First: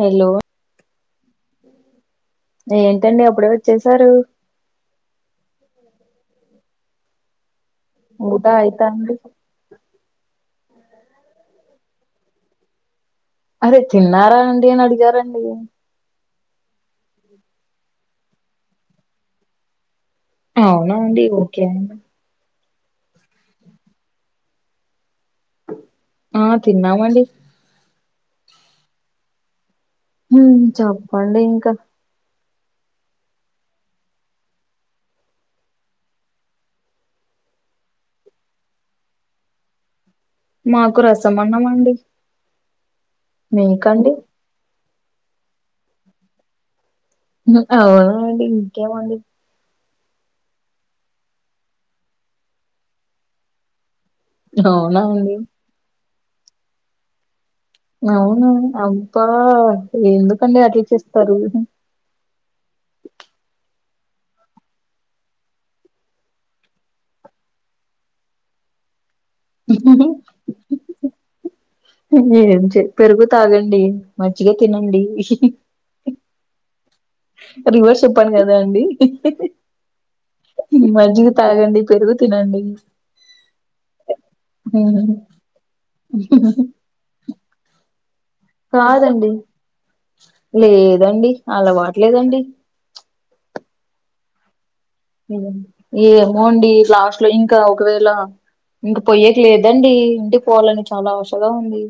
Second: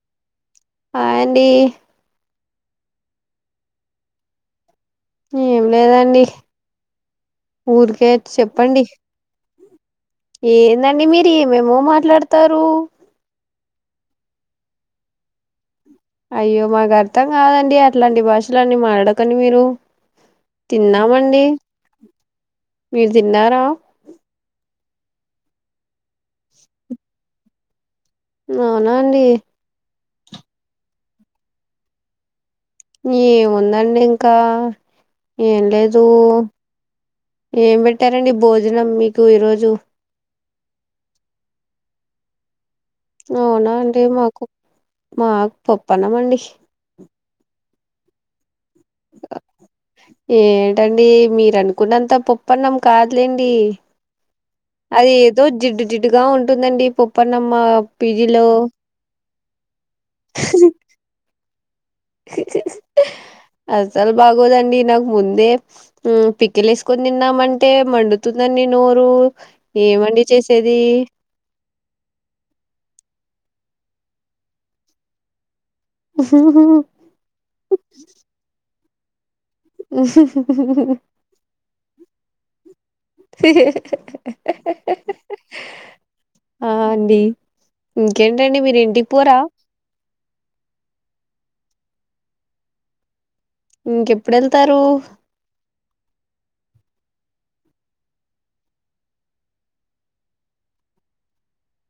Hello hi అండి ఏంటండి అప్పుడే వచ్చేసారూ ఏం లేదండి ఊర్కే ఊట చెప్పండి. అయితాంది ఏందండి మీరు ఏమేమో మాట్లాడ్తారు. అరే తిన్నారా అండి అని అడిగారండి. అయ్యో మాకు అర్థం కాదండి అట్లాంటి భాషలున్నీ మాడడకండి మీరు అవునా అండి తిన్నామండి. ఓకే అండి మీరు తిన్నారా ఆ తిన్నామండి‌. అవునా అండి. హుమ్ చెప్పండి ఇంకా ఏముందండి ఇంకా ఏన్లేదు ఏం బెట్టారండి భోజనం మీకు ఈరోజు మాకు రసం అన్నాం అండి‌. అవునా అంటే మాకు మాక్ పోప్పన్నాం అండి. అవునుండి ఇంకేమండీ ఏంటండీ మీరు అనుకున్నంత పప్పన్నాం కాద్లేండి. అవునా అది అండి ఏదో జిడ్డు జిడ్డుగా ఉంటుందండి పొప్పనమ్మ అవును అబ్బా ఎందుకండి అట్ల చేస్తారు అసలు బాగోదండి నాకు ముందే హ్మ్ పికెలేస్కుని తిన్దమంటే మండుతుందండి నోరు ఏమండి చేసేది ఏం పెరుగు తాగండి మంచిగా తినండి హి హి హ హ్మ్ రివర్స్ చెప్పాను కదా అండి ఉహుహ్మ్ ఈ మజ్జిగ తాగండి పెరుగు తినండి హి హి హి ఉ హ్మ్ హ్మ్ ఇంకేంటండి మిరింటికి పోరా లేదండి అల్వాట్లేదండి ఇంకెప్పుడేల్ళ్తారు ఏమోండి లాస్ట్లో ఇంకా ఒకవేళ ఇంక పోయ్యకెలేదండి ఇంటికి పోవాలని చాలా ఆశగా ఉంది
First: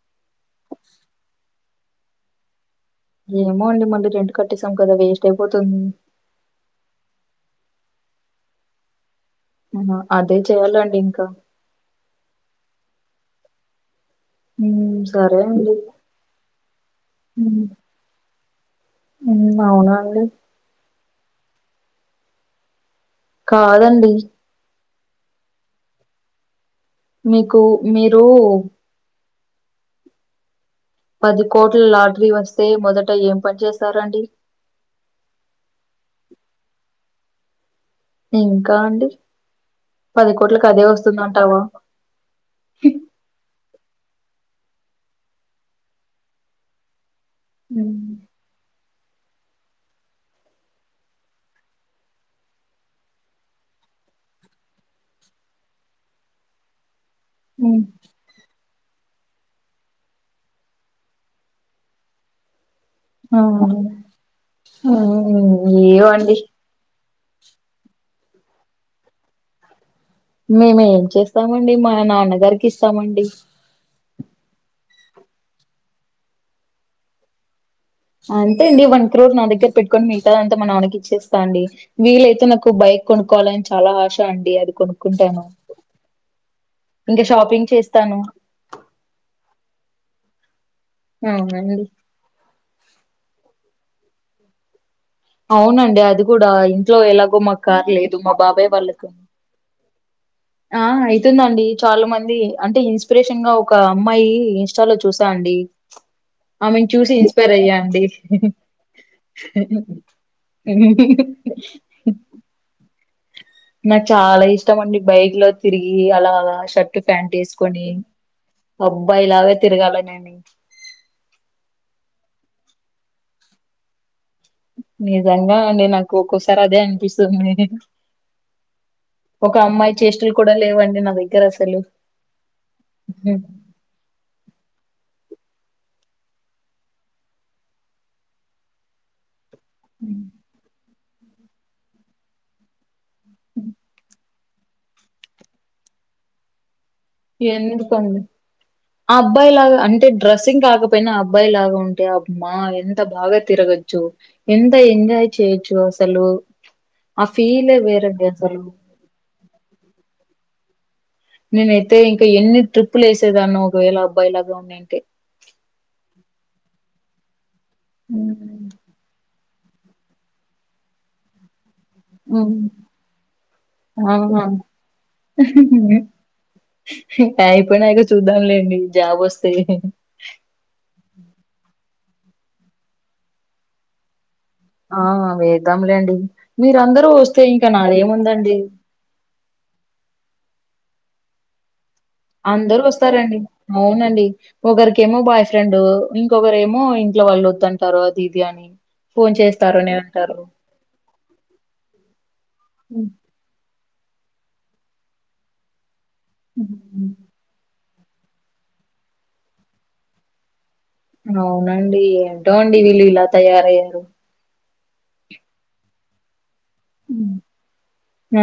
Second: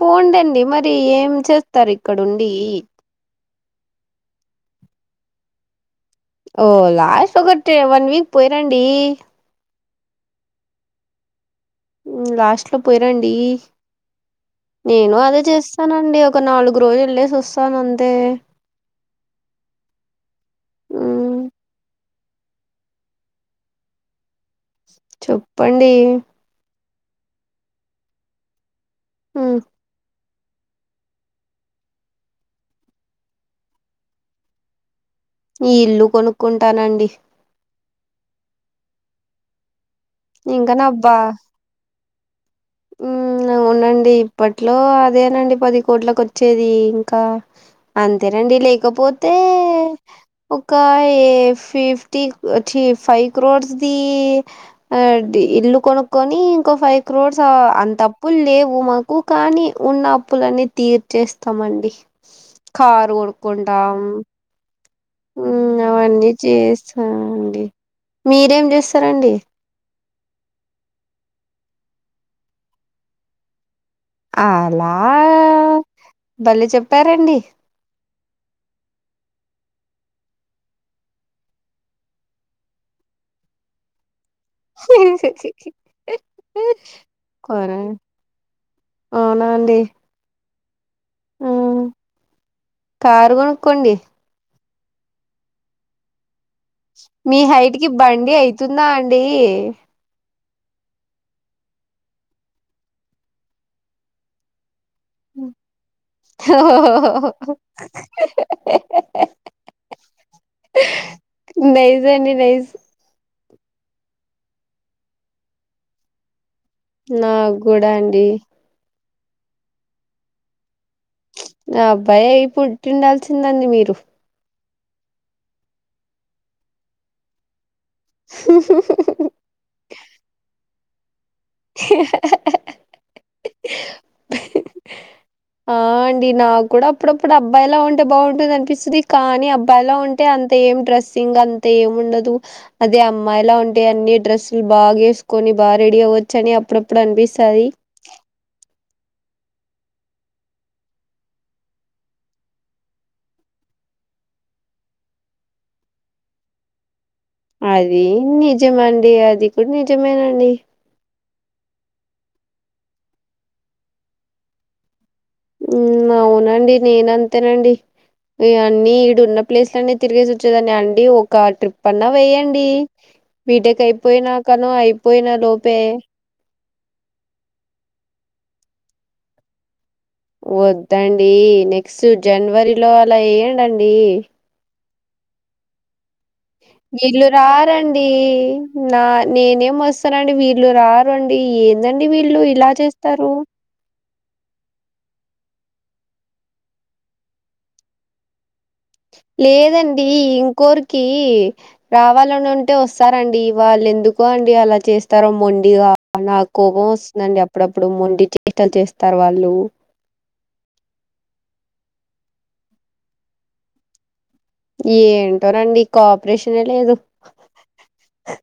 పోందండి మరి ఏం చేస్తారు ఇక్కడుండి ఏమో అండి మళ్ళీ రెంట్ కట్టేసాం కదా వేస్ట్ అయిపోతుంది ఓ లాస్ట్ ఒకటి వన్ వీక్ పోయిరండి ఆ అదే చెయాలండి ఇంకా లాస్ట్లో పోయిరాండి ఉమ్, నేను సరే అదే అండి చేస్తానండి ఒక నాలుగు రోజుల్లేస్సి వస్తాను అంతే హ్మ్ అవునా అండి మ్ కాదండి చోప్పండి మీకు మీరు ఆ పది కోట్ల లాటరీ వస్తే మొదట ఏం పని చేస్తారండి ఈ ఇల్లు కొనుక్కుంటానండి ఇంకా అండి పది కోట్లల్కు ఇంకా అదే నా బా వస్తుందంటావా అవునండి ఇప్పట్లో అదేనండి పది కోట్లలకు వచ్చేది ఇంకా ఉమ్, అంతేనండి లేకపోతే ఒక ఏ ఫిఫ్టీచ్చి ఫైవ్ క్రోర్స్ది ఆ ఇల్లు కొనుక్కని ఇంకో ఫైవ్ క్రౌస్ ఉమ్, అంత అప్పులు లేవు మాకు కానీ ఉన్న అప్పులన్నీ తీర్చేస్తామండి కాారు కొనుకుంటాం ఆ అవన్నీ చేస్తాండి మీరేం చేస్తారండి మేమేం చేస్తామండి మా నాన్నగారికి ఇస్తామండి అలా భలే చెప్పారండి అంతే అండి వన్ క్రోర్ నా దగ్గర పెట్టుకొని మిగతా అంత మా నాన్నకి ఇచ్చేస్తా అండి వీలైతే నాకు బైక్ కొనుక్కోవాలని చాలా ఆశ అండి అది కొనుక్కుంటాను ఇంకా షాపింగ్ కొనండి చేస్తాను అవునా అండి అవునండి కరూ కొనుక్కోండి అవునండి అది కూడా ఇంట్లో ఎలాగో మీ మా హైట్ కార్ లేదు బండి మా బాబాయ్ అయితుందా వాళ్ళకు అండి. కి ఆ అయితుందండి చాలా మంది అంటే ఇన్స్పిరేషన్ గా ఒక అమ్మాయి ఇన్స్టాలో చూస్ త అండి ఆమెను చూసి ఇన్స్పైర్ అయ్యాండి [inaudible] రైస్ నాకు చాలా ఇష్టం అండి బైక్ లో తిరిగి అలా షర్ట్ ప్యాంట్ నాకు వేసుకొని కూడా అండి అబ్బాయిలగా తిరగాల నేను ఆ అబ్బాయి గా పుట్టి ఉండాల్సిందండి మీరు నిజంగా అండి నాకు ఒక్కొసారి అదే అనిపిస్తది ఉహు ఒక అమ్మాయి చేస్టలు కూడా లేవండి నా దగ్గర అసలు ఆ అండి నాకు కూడా అప్పుడప్పుడు అబ్బాయిలా ఉంటే బాగుంటది అనిపిస్తది కానీ అబ్బాయిల ఉంటే అంత ఏం డ్రెస్సింగ్ అంత ఏం ఉండదు అదే అమ్మాయిలా ఉంటే అన్ని డ్రస్సులు బాగా వేసుకొని బా రెడీ అవ్వచ్చని అప్పుడు ఎందుకండీ ఆ అబ్బాయి లాగా అంటే డ్రెస్సింగ్ కాకపోయినా ఆ అబ్బాయి లాగా ఉంటే అమ్మ ఎంత బాగా తిరగచ్చు ఎంత ఎంజాయ్ చేయొచ్చు అసలు ఆ ఫీలే అది వేరండి అసలు నిజమండి అది కూడా నిజమేనండి నేనైతే ఇంకా ఎన్ని ట్రిప్పులు వేసేదాన్నో ఒకవేళ అబ్బాయి లాగా ఉన్నింటే మ్మ్ అవునండి నేను అంతేనండి ఇగ అన్ని ఈడున్నప్ ప్లేసులన్నీ తిరిగేసి వచ్చేదాని అండి ఒక ట్రిప్ పన్నా వెయ్యండి బీటెక్ అయిపోయినా ఆహా కనో అయిపోయినా లోపే అయిపోయినంక చూద్దాంలేండి జాబ్ వస్తే వద్దండి నెక్స్ట్ జనవరి లో అలా వెయ్యండి అండి ఆ వేద్దాంలేండి మీరు అందరూ వీళ్ళు వస్తే ఇంకా నాది రారండి. ఏముందండి నా నేనేం వస్తానండి వీళ్ళు రారండి ఏందండి వీళ్ళు ఇలా అందరూ చేస్తారు వస్తారండి అవునండి ఒకరికేమో బాయ్ ఫ్రెండ్ ఇంకొకరు ఏమో ఇంట్లో వాళ్ళు వద్దుంటారు అది ఇది అని ఫోన్ చేస్తారని లేదండి అంటారు ఇంకొరికి రావాలని ఉంటే హ్మ్. వస్తారండి వాళ్ళ ఎందుకో అండి అలా చేస్తారో మొండిగా నాకు కోపం వస్తుందండి అప్ అప్పుడప్పుడు మొండి చేష్టలు చేస్తారు వాళ్ళు అవునండి ఏంటోండి వీళ్ళు ఇలా తయారయారు ఏంటో నండి కో ఆపరేషన్ ఎ లేదు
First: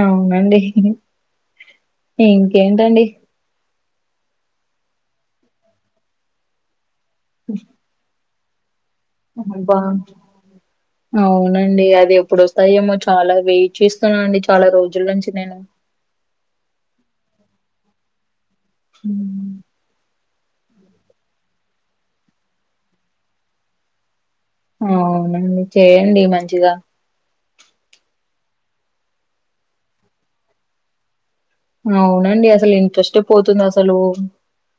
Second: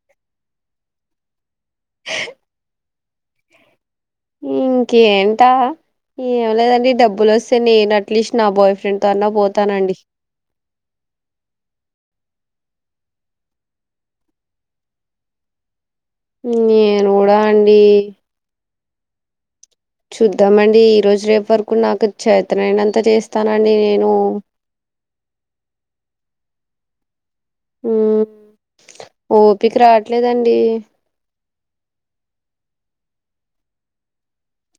అవునండి ఇంకేంటండి ఇంకేంట ఏం లేదండి డబ్బులు వస్తే నేను అట్లీస్ట్ నా బాయ్ ఫ్రెండ్ అబ్బ అవునండి అది ఎప్పుడోస్తాయేమో చాలా వెయిట్ చేస్తున్నా అండి చాలా రోజుల నుంచి నేను నేను కూడా అండి మ్మ్ చూద్దామండి ఈరోజు రేపు వరకు నాకు చేతనైనంత చేస్తానండి నేను అవునండి చేయండి మంచిగా మ్మ్ ఓపికి రాట్లేదండి అవునండి అసలు ఇంట్రెస్టే పోతుంది అసలు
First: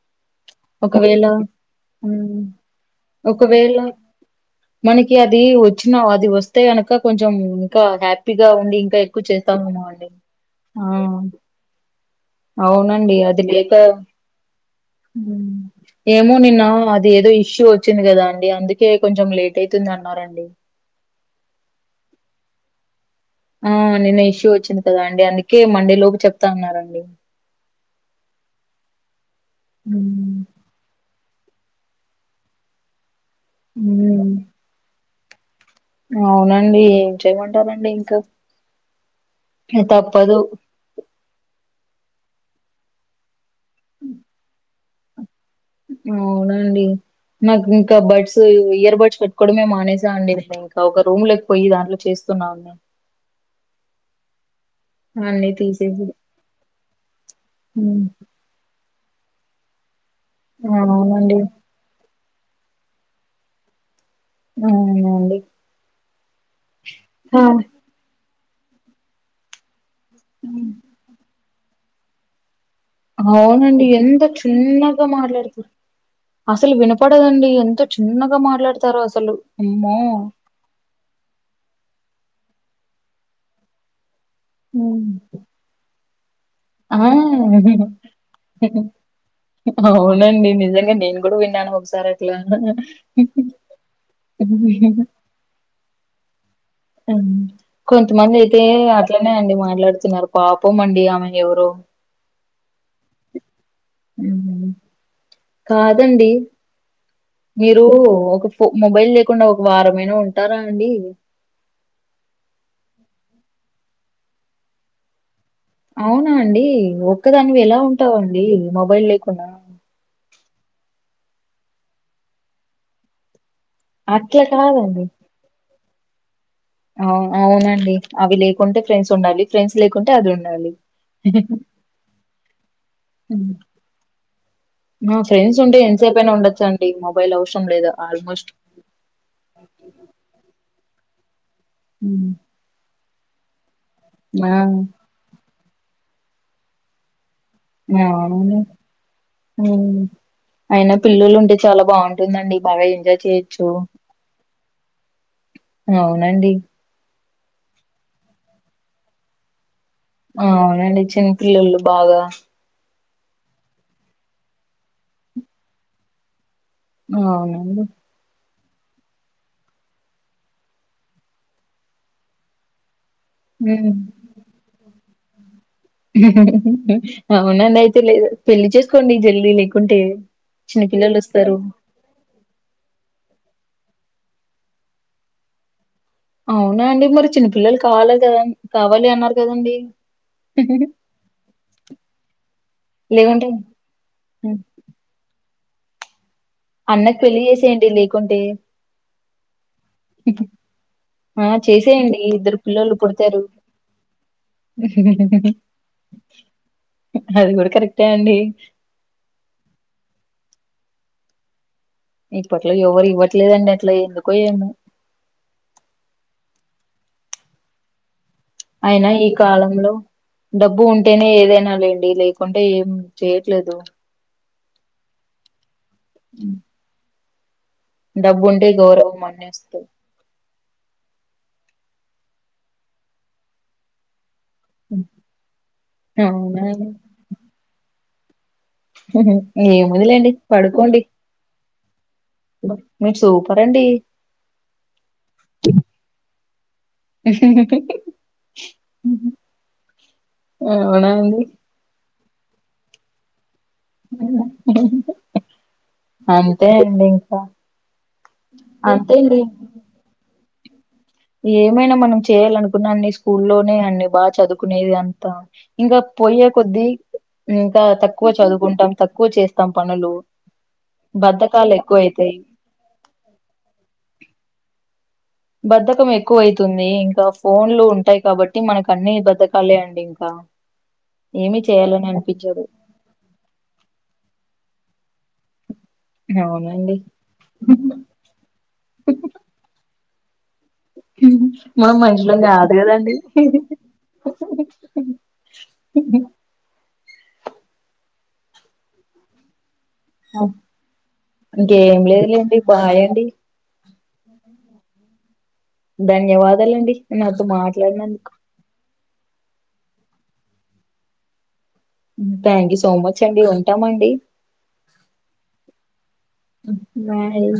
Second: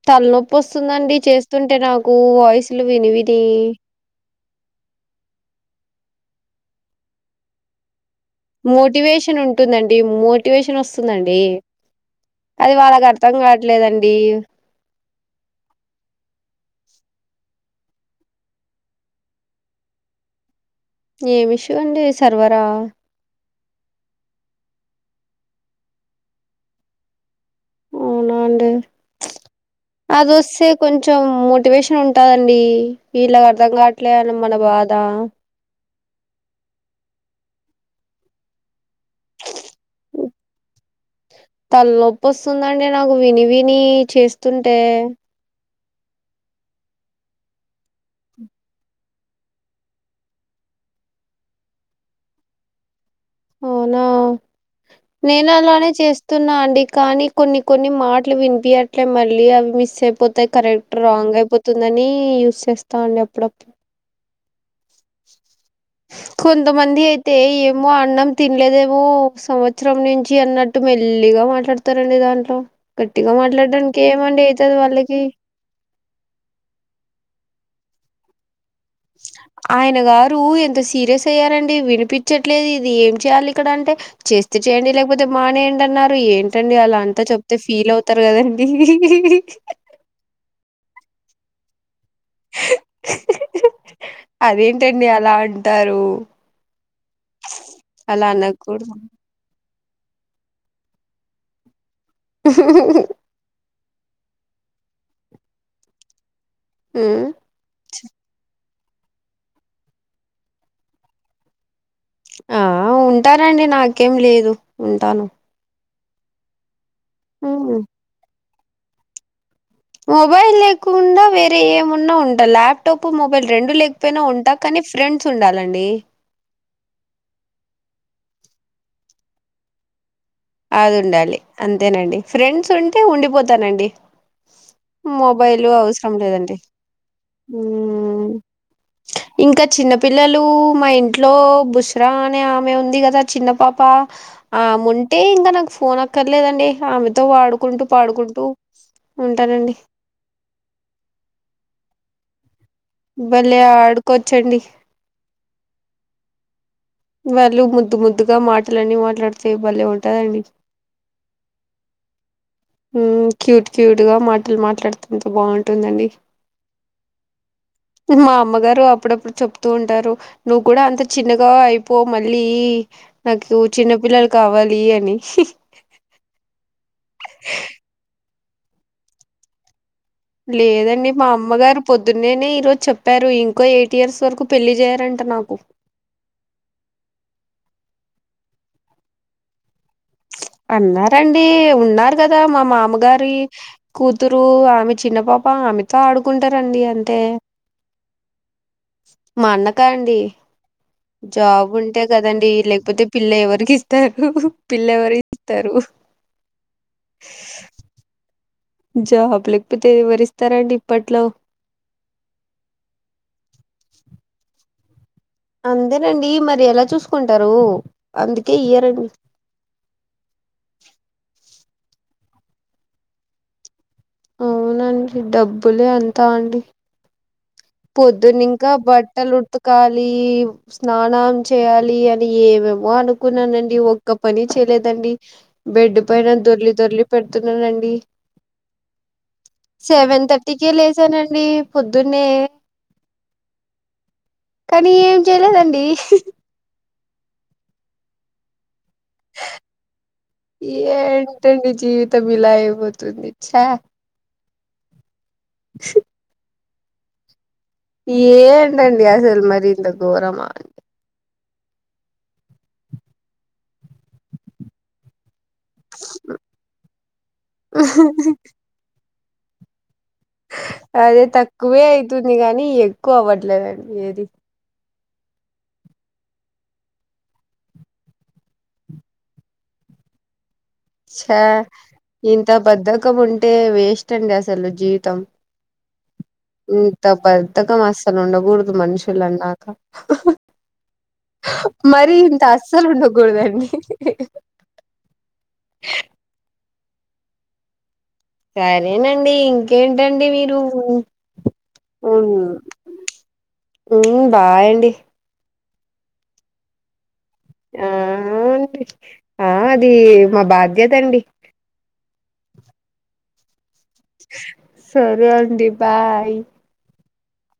తలనొప్పి వస్తుందండి ఒకవేళ చేస్తుంటే నాకు హ్మ్. వాయిసులు విని విని ఒకవేళ మనకి అది వచ్చినా అది వస్తే కనుక కొంచెం ఇంకా హ్యాప్ నొప్పిగా ఉంది ఇంకా ఎక్కువ మోటివేషన్ చేద్దాము ఉంటుందండి అంటే మోటివేషన్ ఆ వస్తుందండి అది వాళ్ళకి అవునండి అర్థం అది లేక కావట్లేదండి ఉమ్ ఏమో నిన్న అది ఏదో ఇష్యూ వచ్చింది గదా అండి అందుకే కొంచెం లేట్ అవుతుంది అన్నారండి ఏం ఇష్యూ అండి సర్వరా ఆ నిన్న ఇష్యూ వచ్చింది కదా అండి అందుకే మండే లోపు చెప్తా అన్నారండి అవునా అండి అది హ్మ్. వస్తే కొం చెం మోటివేషన్ ఉంటాదండి వీళ్ళకి అర్థం గాట్లే హ్మ్. అని మన బాధ అవునండి ఏం చేయమంటారండి ఇంకా తప్పదు తలనొప్పి వస్తుందండి నాకు విని విని చేస్తుంటే అవునండి నాకు ఇంకా బడ్స్ ఇయర్ బడ్స్ పెట్టుకోవడమే మానేసా అండి ఇంకా ఒక రూమ్ లోకి పోయి దాంట్లో చేస్తున్న అండి అవునా నేను అలానే తీసేసి చేస్తున్నా అండి కానీ కొన్ని కొన్ని హ్మ్. మాటలు వినిపియ అంటే మళ్ళీ అవి మిస్ అయిపోతాయి కరెక్ట్ అవునండి రాంగ్ అయిపోతుందని యూజ్ చేస్తావుండే అప్పుడప్పుడు అవునండి కొంతమంది అయితే ఆ! ఏమో అన్నం తినలేదేమో సంవ త్సరం నుంచి అన్నట్టు మెల్లిగా మాట్లాడతారండి దాంట్లో గట్టిగా అవునండి మాట్లాడడానికి ఎంత ఏమండి అయితది చిన్నగా వాళ్ళకి మాట్లాడుతుర్ అసలు వినపడదండి ఎంత చిన్నగా మాట్లాడుత్ ఆయన గారు ఎంత సీరియస్ అయ్యారండి వినిపించట్లేదు ఇది ఏం చేయాలి ఇక్కడ అంటే చేస్ చేస్తే చేయండి హ్మ్. లేకపోతే మానేయండి అన్నారు ఏంటండి ఆ అలా అంతా చెప్తే ఫీల్ అవుతారు కదండి అవునండి నిజంగా నేను గూడా విన్నాను ఒకసారి అ ట్లా ఉహ్ ఉహు టారు ఆ కొంతమంది అయితే అనకూడదు అట్లనే అండి మాట్లాడుతున్నారు పాపం అండి ఆమె ఎవరో ఉహు ఉహు హు హు ఉమ్ కాదండి ఉమ్ మీరు ఒక ఫో మొబైల్ లేకుండా ఒక వారమైనా ఉంటారా అండి ఆ ఉంటానండి నాకేం లేదు ఉంటాను అవునా అండి ఒక్కదానివి ఎలా హ్మ్ ఉంటావు అండి మొబైల్ లేకుండా మొబైల్ లేకుండా వేరే ఏమున్నా ఉంటా ల్యాప్టాప్ మొబైల్ రెండు లేక్ పోయినా అట్లా ఉంటా కానీ కాదండి ఫ్రెండ్స్ ఉండాలండి ఆవ్ అవునండి అవి లేకుంటే ఫ్రెండ్స్ ఉండాలి ఫ్రెండ్స్ లేకుంటే అది ఉండాలి అది ఉండాలి అంతేనండి ఫ్రెండ్స్ ఉంటే ఉమ్ ఉండిపోతానండి మా ఫ్రెండ్స్ మొబైల్ ఉంటే అవసరం ఎంతసేపైనా లేదండి ఉండొచ్చడి మొబైల్ అవసరం లేదు హ్మ్ ఆల్మోస్ట్ ఇంకా చిన్న పిల్లలు మా ఇంట్లో బుస్రా ఉమ్. అనే ఆమె ఉంది గదా చిన్న పాప ఆ ఆముంటే ఇంకా నాకు ఫోన్ అక్కర్లేదండి ఆమెతో ఆడు కుంటూ పాడుకుంటూ అవును ఉంటానండి ఉమ్. అయినా పిల్లల్లుంటే చాలా బాగుంటుందండి బాగా ఎంజాయ్ భలే చేయొచ్చు ఆడుకోవచ్చండి అవునండి వాళ్ళు ముద్దు ముద్దుగా మాటలన్ని మాట్లాడుత్ టే భలే ఉంటదండీ అ అవునండి చిన్నపిల్లోల్లు బాగా ఉ క్యూట్ క్యూట్ గా మాటలు మాట్లాడుతే ఎంత బాగుంటుందండి అవునండి మా అమ్మగారు అప్పుడప్పుడు చెప్తూ ఉంటారు నువ్ కూడా అంత చిన్నగా అయిపో మళ్ళీ నాకు హ్మ్ చిన్నపిల్లలు కావాలి అని అవునండి అయితే మీరు పెళ్లి చేసుకోండి జల్ది లేకుంటే చిన్న లేదండి పిల్లలు మా వస్తారు అమ్మగారు పొద్దున్నేనే ఈ రోజ్ చెప్పారు ఇంకో ఎయిట్ ఇయర్స్ వరకు పెళ్లి చేయారంట నాకు అవునా అండి మరి చిన్నపిల్లలు కావాలే కదా కావాలి అన్నారు కదండి అన్నారండి ఉన్నారు కదా మా మామగారి లేకుంటే కూతురు హ్మ్. ఆమె చిన్న పాప ఆమెతో ఆడుక్ కుంటరండి అన్నక్ పెళ్లి చేసేయండి లేకుంటే మా అన్నకా అండి ఆ జాబ్ ఉంటే చేసేయండి కదండి ఇద్దరు పిల్లోల్లు లేకపోతే పిల్ల పుడతారు ఎవరికి ఇస్తారు పిల్ల ఎవరు ఇస్తారు అది కూడా కరెక్టే అండి జాబ్ లేకపోతే ఎవరిస్తారు అండి ఇప్పట్లో ఇప్పట్లో ఎవరు ఇవ్వట్లేదండి అట్లా ఎందుకో ఏమో అందరూ అండి మరి ఎలా చూసుకుంటారు అందుకే ఇయ అయినా ఈ కాలంలో డబ్బు ఉంటేనే ఏదైనా లేండి లేకుంటే ఏం చేయట్లేదు అవునండి డబ్బులే అంతా అండి పొద్దున్న డబ్బు ఉంటే ఇంకా గౌరవం బట్టలు అన్నేస్తది ఉతకలి ఈ స్నానం చేయాలి అని ఏమేమో అనుకున్నానండి ఒక ఒక పని చేయలేదండి బెడ్ పైన అవునా దొర్లి దొర్లి పెడుతున్నానండి సెవెన్ ఏముందిలేండి థర్టీకే పడుకోండి లేసానండి పొద్దున్నే మీరు సూపర్ అండి కానీ ఏం చేయలేదండి ఇ అవునా అండి ఏంటడి జీవితం ఇలా అయిపోతుంది ఛా అంతే అండి ఇంకా ఏంటండి అంతే అండి అసలు మరి ఇంత ఘోరమా ఏమైనా మనం చేయాల అనుకున్నాన్ని స్కూల్లోనే అన్ని బాగా చదువుకునేది అంతా ఇంకా పొయ్యే కొద్ద్దీ ఇంకా తక్కువ చదువుకుంటాం తక్కువ చేస్తాం పనులు అదే బద్ధకాలు తక్కువే ఎక్కువ అయితాయి అవుతుంది కానీ ఎక్కువ అవ్వట్లేదండి ఏది బద్ధకం ఎక్కువ అవుతుంది ఇంకా ఫోన్లు ఉంటాయి కాబట్టి మనకు అన్ని బధకాలే అండి ఇంకా ఛా ఏమి చేయాలని ఇంత అనిపించదు బద్ధకం ఉంటే వేస్ట్ అండి అసలు జీవితం అవునండి ఇంత బద్దకం అస్సలు ఉండకూడదు మనుషులు అన్నాక మనం మరి మనుషులం ఇంత కాదు అస్సలు కదండి ఉండకూడదండి సరేనండి ఏంటండి మీరు ఇంకేం ఉమ్ లేదులేండి బాయ్ అండి హ్మ్ బాయండి ధన్యవాదాలండి నాతో మాట్లాడినందుకు థాంక్యూ ఆ అది మా బాధ్యత అండి థ్యాక్ యూ సో మచ్ అండి ఉంటామండి సరే అండి బాయ్ హ్మ్ బాయ్